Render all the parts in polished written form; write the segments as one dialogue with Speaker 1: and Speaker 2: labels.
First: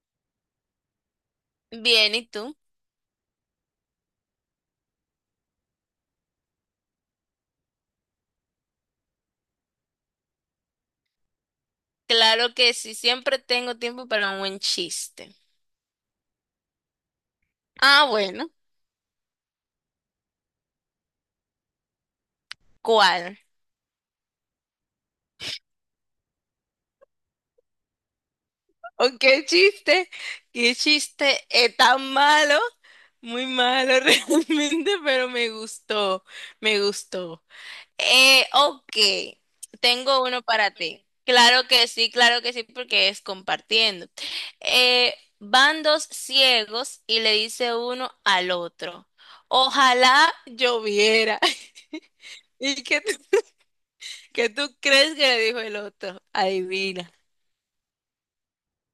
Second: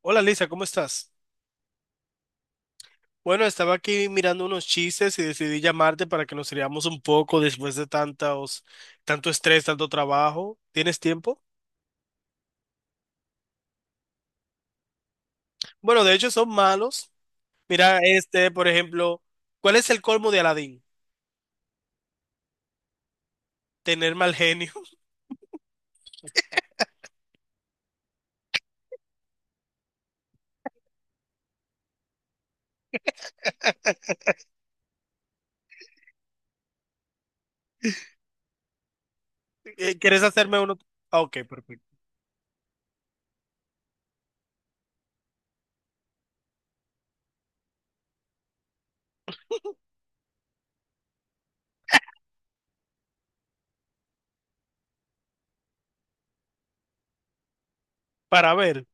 Speaker 1: Hola Lisa, ¿cómo estás?
Speaker 2: Bien, ¿y tú?
Speaker 1: Bueno, estaba aquí mirando unos chistes y decidí llamarte para que nos riamos un poco después de tantos, tanto estrés, tanto trabajo. ¿Tienes tiempo?
Speaker 2: Claro que sí, siempre tengo tiempo para un buen chiste.
Speaker 1: Bueno, de hecho son malos. Mira,
Speaker 2: Ah, bueno,
Speaker 1: este, por ejemplo, ¿cuál es el colmo de Aladín?
Speaker 2: ¿cuál?
Speaker 1: Tener mal genio.
Speaker 2: ¿O qué chiste? ¿Qué chiste es tan malo? Muy malo realmente, pero me gustó, me gustó. Ok,
Speaker 1: ¿Quieres
Speaker 2: tengo uno
Speaker 1: hacerme
Speaker 2: para
Speaker 1: uno?
Speaker 2: ti.
Speaker 1: Ah, ok, perfecto.
Speaker 2: Claro que sí, porque es compartiendo. Eh, Van dos ciegos y le dice uno al otro, ojalá lloviera. ¿Y qué tú, qué tú crees que le dijo el otro? Adivina.
Speaker 1: Para ver.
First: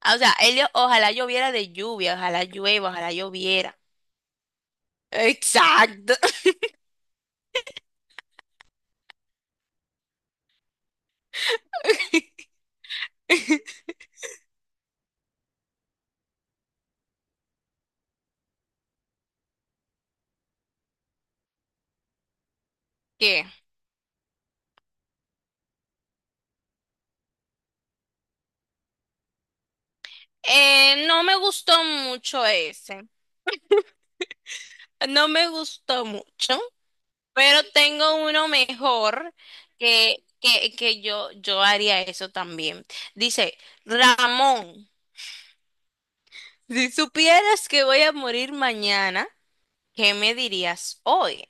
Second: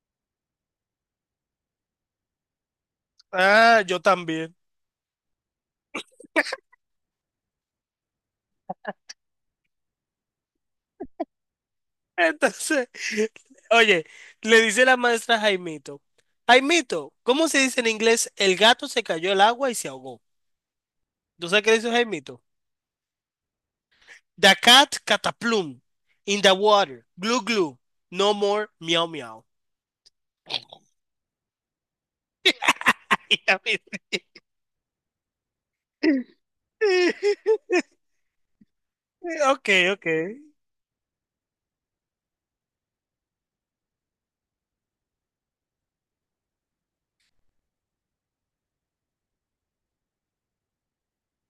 Speaker 2: Ah, o sea, él, dijo, ojalá lloviera de lluvia, ojalá llueva, ojalá lloviera.
Speaker 1: Ah, yo también.
Speaker 2: Exacto.
Speaker 1: Entonces, oye, le dice la maestra a Jaimito, Jaimito, ¿cómo se dice en inglés? El gato se cayó al agua y se ahogó. ¿Tú sabes qué dice Jaimito?
Speaker 2: ¿Qué?
Speaker 1: The cat cataplum in the water. Glue glue. No more miau miau.
Speaker 2: No me gustó mucho ese.
Speaker 1: Y a
Speaker 2: No me gustó mucho, pero tengo uno mejor
Speaker 1: ok, ok.
Speaker 2: que, que yo haría eso también. Dice, Ramón, si supieras que voy a morir mañana, ¿qué me dirías hoy?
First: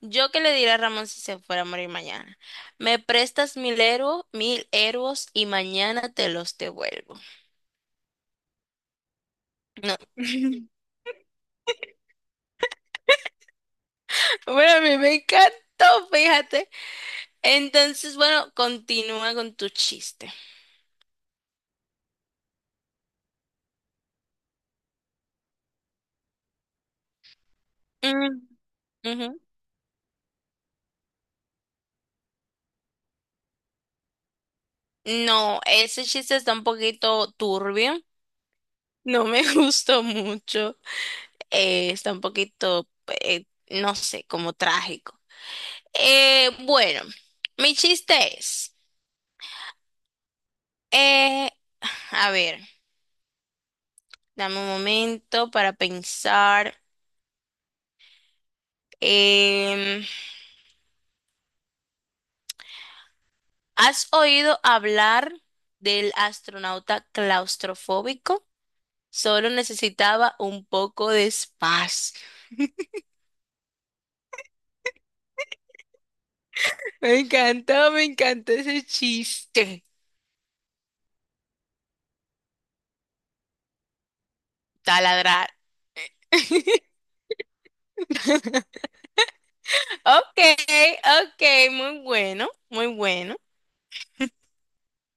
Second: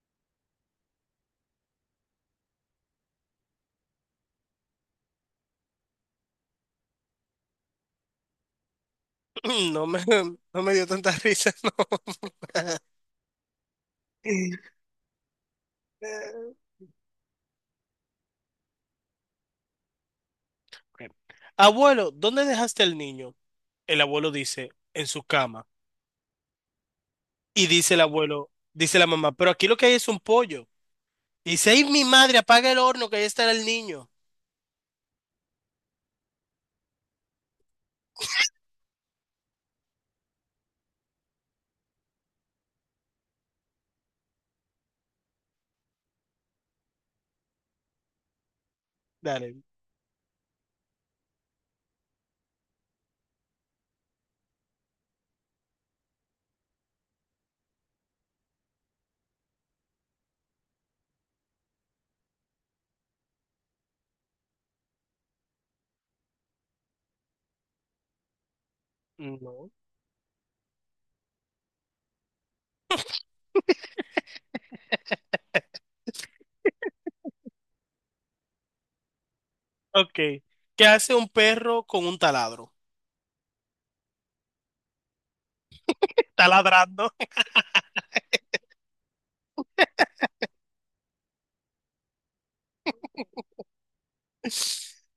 Speaker 2: Yo qué le diré a Ramón si se fuera a morir mañana. Me prestas 1000 euros, 1000 euros y mañana te los devuelvo.
Speaker 1: No
Speaker 2: No.
Speaker 1: me, no me dio tanta risa, no.
Speaker 2: Bueno, a mí me encantó, fíjate. Entonces, bueno, continúa con tu chiste.
Speaker 1: Ok. Abuelo, ¿dónde dejaste al niño? El abuelo dice, en su cama. Y dice el
Speaker 2: Mm,
Speaker 1: abuelo, dice la mamá,
Speaker 2: ujú.
Speaker 1: pero aquí lo que hay es un pollo. Y dice, ay, mi madre, apaga el horno, que ahí estará el niño.
Speaker 2: No, ese chiste está un poquito turbio. No me gustó mucho. Está un poquito, no sé, como trágico. Bueno, mi chiste es,
Speaker 1: Dale.
Speaker 2: eh, a ver. Dame un momento para pensar. Em, ¿Has oído hablar del astronauta claustrofóbico? Solo
Speaker 1: No.
Speaker 2: necesitaba un poco de espacio. Me encantó ese chiste.
Speaker 1: Ok. ¿Qué hace un perro con un taladro?
Speaker 2: Taladrar.
Speaker 1: Taladrando.
Speaker 2: Ok, ok, muy bueno, muy bueno.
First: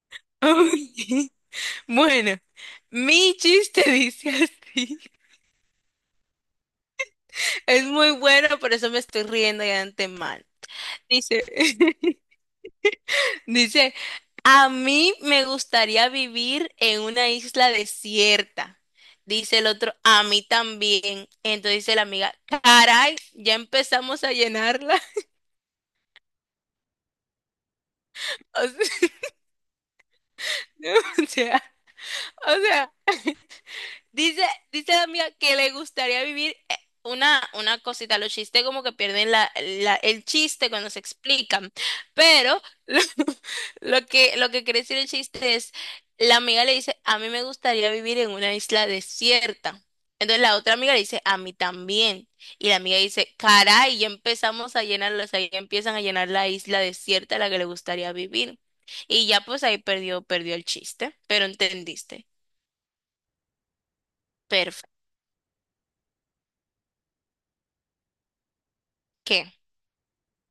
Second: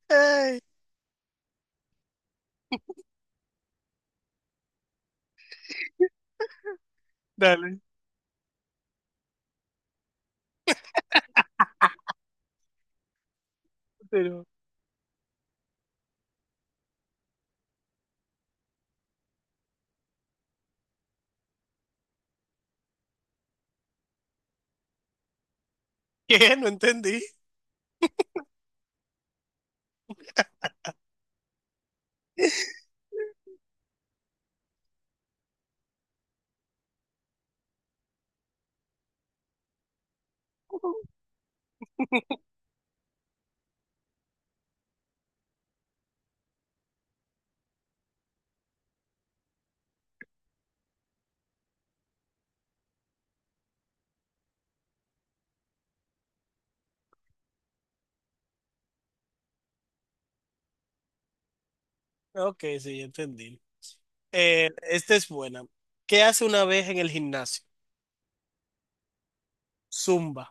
Speaker 1: Ay,
Speaker 2: Bueno, mi chiste dice así.
Speaker 1: dale.
Speaker 2: Es muy bueno, por eso me estoy riendo ya de antemano. Dice, dice,
Speaker 1: Pero...
Speaker 2: a mí me gustaría vivir en una isla desierta. Dice el otro, a mí también. Entonces dice la amiga, caray, ya empezamos a llenarla.
Speaker 1: ¿Qué? No entendí.
Speaker 2: O sea, o sea, o sea. Dice, dice la amiga que le gustaría vivir una cosita. Los chistes como que pierden el chiste cuando se explican. Pero lo, lo que quiere decir el chiste es, la amiga le dice, a mí me gustaría vivir en una isla desierta. Entonces la otra amiga le dice, a mí también. Y la amiga dice, caray, ya empezamos a llenarla, o sea, ya empiezan a llenar la isla desierta a la que le gustaría vivir. Y ya pues ahí perdió, perdió el chiste, pero entendiste.
Speaker 1: Ok, sí, ya entendí.
Speaker 2: Perfecto.
Speaker 1: Esta es buena. ¿Qué hace una vez en el gimnasio?
Speaker 2: ¿Qué?
Speaker 1: Zumba.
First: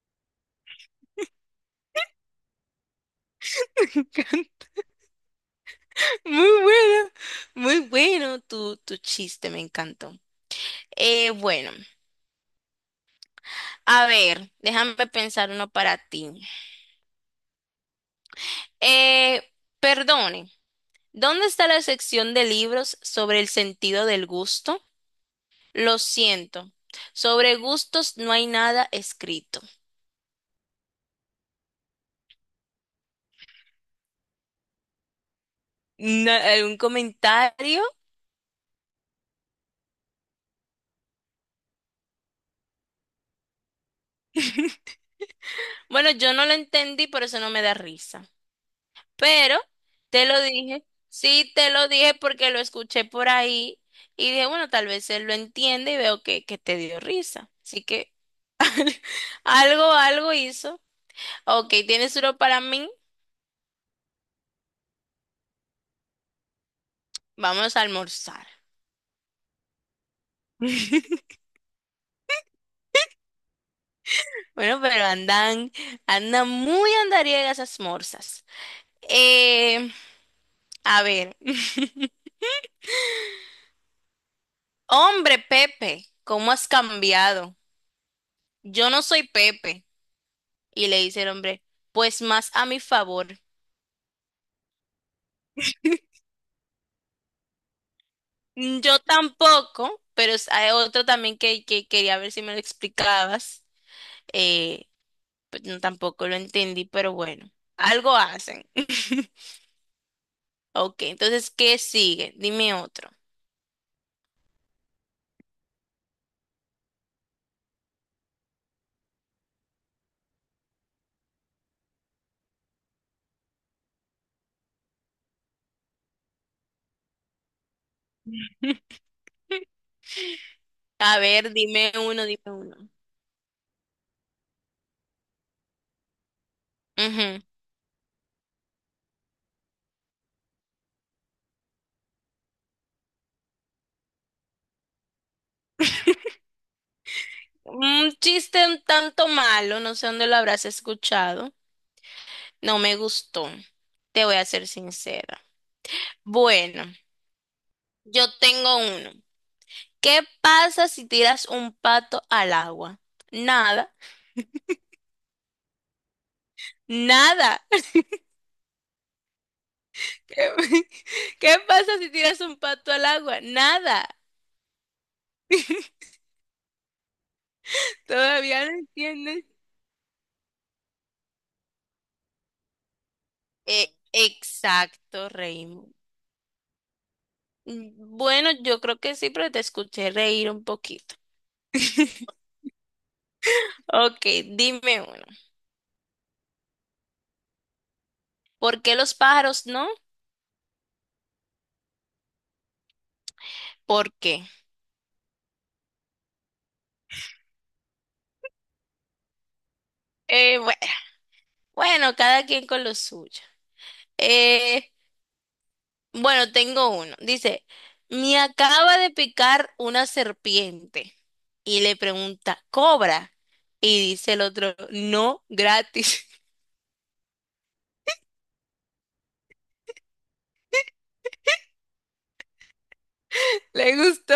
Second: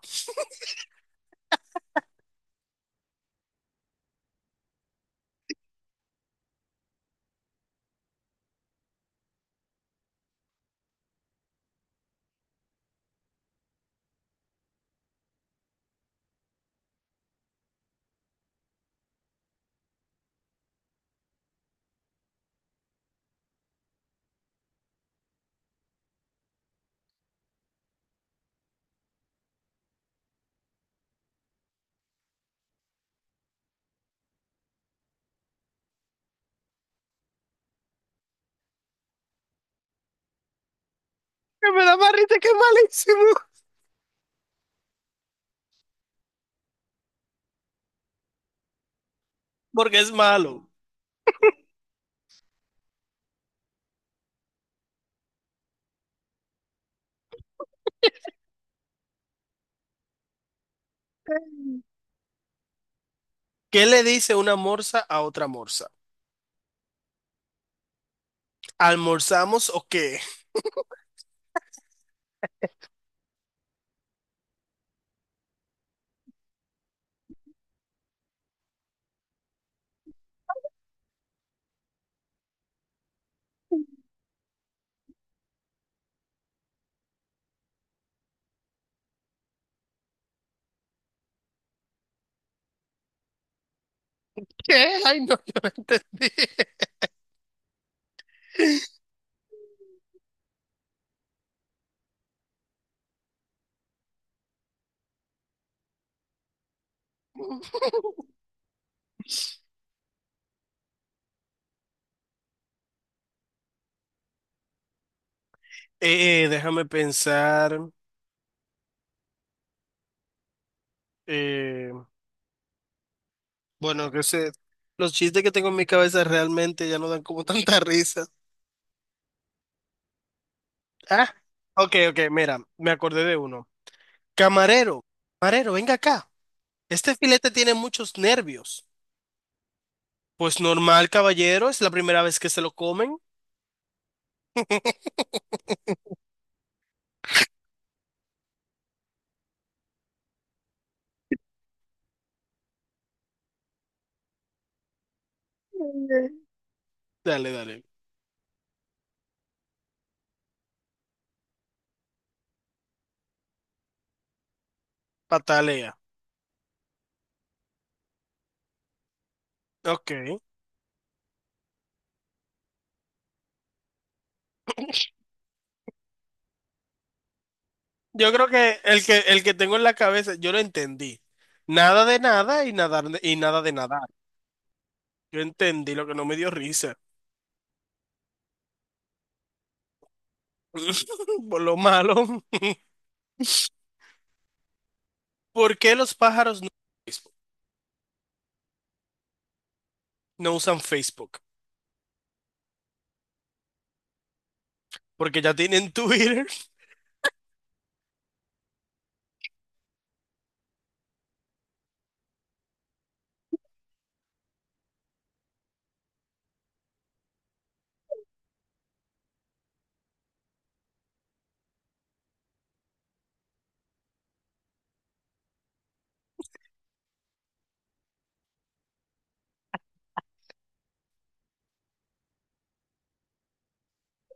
Speaker 2: Muy bueno, muy bueno tu chiste, me encantó. Bueno, a ver, déjame pensar uno para ti. Eh, Perdone, ¿dónde está la sección de libros sobre el sentido del gusto? Lo siento, sobre gustos no hay nada escrito. ¿Algún comentario?
Speaker 1: Que me da más risa que es malísimo.
Speaker 2: Bueno, yo no lo entendí, por eso no me da risa. Pero
Speaker 1: Porque es
Speaker 2: te lo
Speaker 1: malo.
Speaker 2: dije, sí te lo dije porque lo escuché por ahí y dije, bueno, tal vez él lo entiende y veo que te dio risa. Así que algo, algo hizo. Ok, tienes uno para mí,
Speaker 1: ¿Qué le dice una morsa a otra morsa?
Speaker 2: vamos a almorzar.
Speaker 1: ¿Almorzamos o qué?
Speaker 2: Bueno, pero andan, andan muy andariegas esas morsas. Eh, a ver, hombre Pepe, ¿cómo has cambiado? Yo no soy Pepe. Y le dice el hombre, pues más a mi favor.
Speaker 1: ¿Qué? Ay, no, yo no entendí.
Speaker 2: Mm, yo tampoco, pero hay otro también que quería ver si me lo explicabas. Eh, pues no, tampoco lo entendí, pero bueno, algo hacen. Ok, entonces, ¿qué sigue? Dime otro.
Speaker 1: Déjame pensar. eh, bueno, que sé. Los chistes que tengo en mi cabeza realmente ya no dan como tanta risa.
Speaker 2: A
Speaker 1: Ah,
Speaker 2: ver, dime
Speaker 1: ok, ok,
Speaker 2: uno, dime
Speaker 1: mira,
Speaker 2: uno.
Speaker 1: me acordé de uno. Camarero, camarero, venga acá. Este
Speaker 2: Ujú.
Speaker 1: filete tiene muchos nervios. Pues normal, caballero, es la primera vez que se lo comen.
Speaker 2: Un chiste un tanto malo, no sé dónde lo habrás escuchado. No me gustó, te voy a ser sincera. Bueno,
Speaker 1: Dale, dale.
Speaker 2: yo tengo uno. ¿Qué pasa si tiras un pato al agua? Nada.
Speaker 1: Patalea.
Speaker 2: Nada.
Speaker 1: Ok.
Speaker 2: ¿Qué, qué pasa si tiras un pato al agua? Nada.
Speaker 1: Yo creo
Speaker 2: ¿Todavía no
Speaker 1: que el que el
Speaker 2: entiendes?
Speaker 1: que tengo en la cabeza, yo lo entendí. Nada de nada y y nada de nadar.
Speaker 2: Exacto,
Speaker 1: Yo
Speaker 2: Raymond.
Speaker 1: entendí lo que no me dio risa.
Speaker 2: Mm, bueno, yo creo que sí, pero te escuché reír un poquito.
Speaker 1: Por lo malo.
Speaker 2: Ok, dime uno.
Speaker 1: ¿Por qué los pájaros no, usan Facebook?
Speaker 2: ¿Por qué los pájaros no?
Speaker 1: ¿No usan Facebook?
Speaker 2: ¿Por qué?
Speaker 1: Porque ya tienen Twitter.
Speaker 2: Eh, bue- bueno, cada quien con lo suyo. Eh, Bueno, tengo uno. Dice, me acaba de picar una serpiente. Y le pregunta, ¿cobra? Y dice el otro, no, gratis. ¿Le gustó?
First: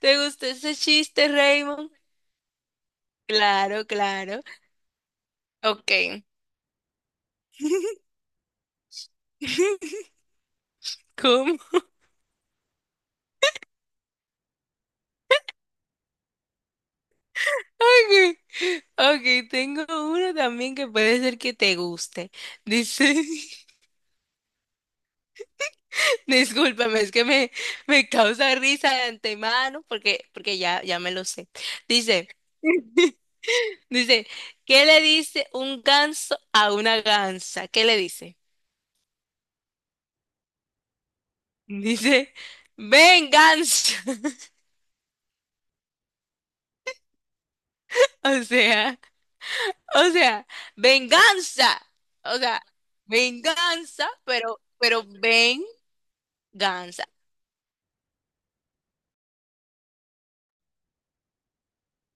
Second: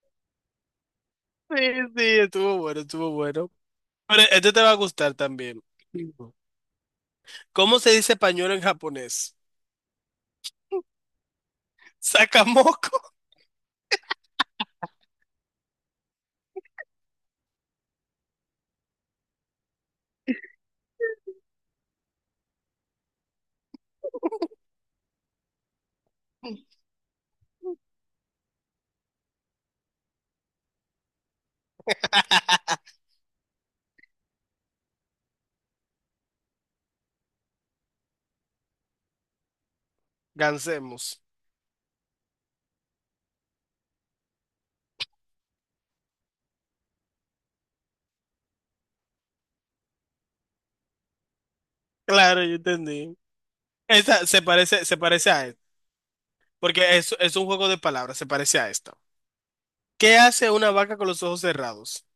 Speaker 2: ¿Te gustó ese chiste,
Speaker 1: Sí,
Speaker 2: Raymond?
Speaker 1: sí, estuvo bueno, estuvo bueno.
Speaker 2: Claro,
Speaker 1: Pero
Speaker 2: claro.
Speaker 1: este te va a gustar también.
Speaker 2: Ok.
Speaker 1: ¿Cómo se dice pañuelo en japonés?
Speaker 2: ¿Cómo?
Speaker 1: Sakamoko.
Speaker 2: Ok, ok, tengo uno también que puede ser que te guste. Dice, discúlpame, es que me, me causa risa de antemano porque, porque ya, ya me lo sé. Dice, dice, ¿qué le dice un ganso a una gansa? ¿Qué le dice?
Speaker 1: Gansemos.
Speaker 2: Dice, venganza. O sea, o sea, venganza. O
Speaker 1: Claro, yo
Speaker 2: sea,
Speaker 1: entendí.
Speaker 2: venganza,
Speaker 1: Esta se
Speaker 2: pero
Speaker 1: parece a esta,
Speaker 2: venganza.
Speaker 1: porque es un juego de palabras, se parece a esta. ¿Qué hace una vaca con los ojos cerrados?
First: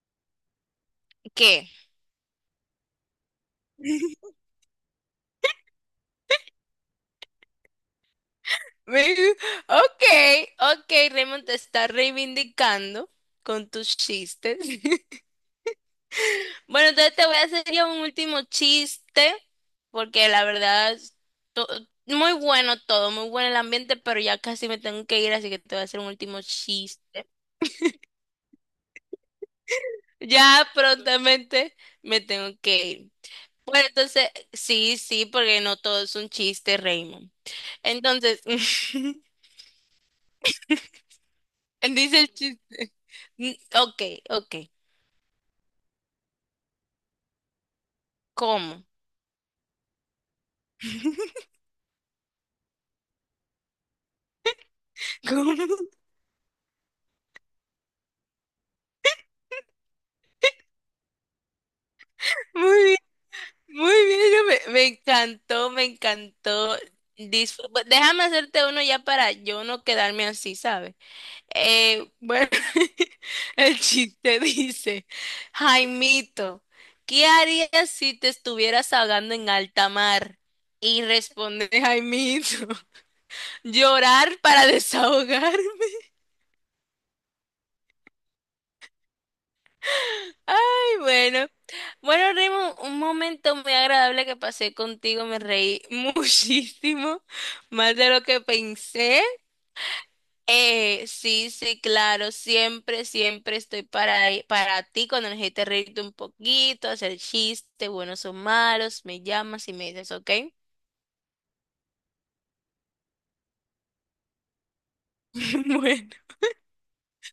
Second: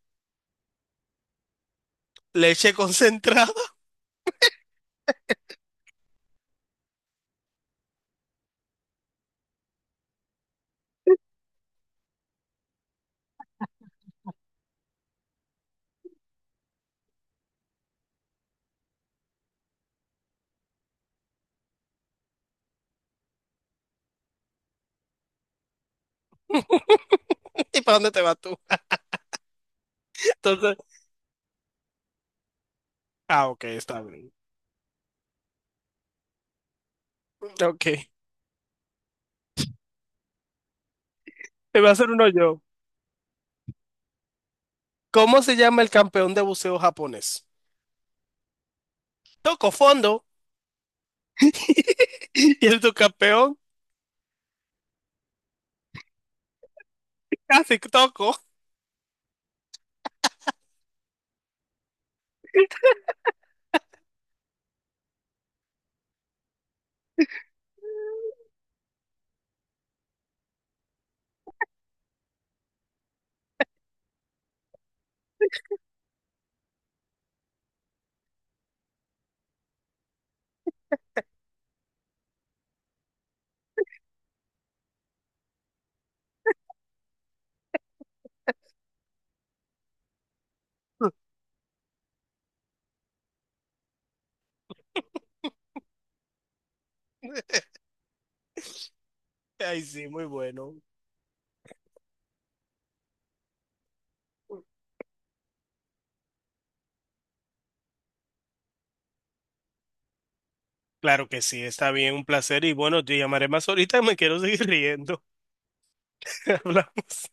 Speaker 2: ¿Qué?
Speaker 1: Leche concentrada.
Speaker 2: Ve- ok, okay, Raymond te está reivindicando con tus chistes. Bueno, entonces te voy a hacer ya un último chiste, porque la verdad, to- muy bueno todo, muy bueno el ambiente, pero ya casi me tengo que ir, así que te voy a hacer un último chiste.
Speaker 1: ¿Y para dónde te vas tú?
Speaker 2: Ya
Speaker 1: Entonces,
Speaker 2: prontamente me tengo que ir.
Speaker 1: ah, ok,
Speaker 2: Bueno,
Speaker 1: está
Speaker 2: entonces,
Speaker 1: bien.
Speaker 2: sí, sí, porque no todo es un chiste, Raymond.
Speaker 1: Ok.
Speaker 2: Entonces, dice
Speaker 1: Te voy a hacer uno
Speaker 2: el
Speaker 1: yo.
Speaker 2: chiste. Mm, ok, ok.
Speaker 1: ¿Cómo se llama el campeón de buceo japonés?
Speaker 2: ¿Cómo?
Speaker 1: Toco fondo. Y el subcampeón
Speaker 2: ¿Cómo?
Speaker 1: casi toco.
Speaker 2: Muy bien, muy bien, yo me, me encantó, me encantó. Déjame hacerte uno ya para yo no quedarme así, ¿sabes? Bueno, el chiste dice, Jaimito, ¿qué harías si te estuvieras ahogando en alta mar? Y responde Jaimito, llorar para desahogarme. Ay, bueno. Bueno, Rimo, un momento muy agradable que pasé contigo. Me reí muchísimo, más de lo que pensé.
Speaker 1: Ay, sí, muy bueno.
Speaker 2: Sí, sí, claro. Siempre, siempre estoy para ti cuando necesites reírte un poquito, hacer chistes, buenos o malos. Me llamas y me dices, ¿ok?
Speaker 1: Claro que sí, está bien, un placer. Y bueno, te llamaré más ahorita, me quiero seguir riendo.
Speaker 2: Bueno.
Speaker 1: Hablamos.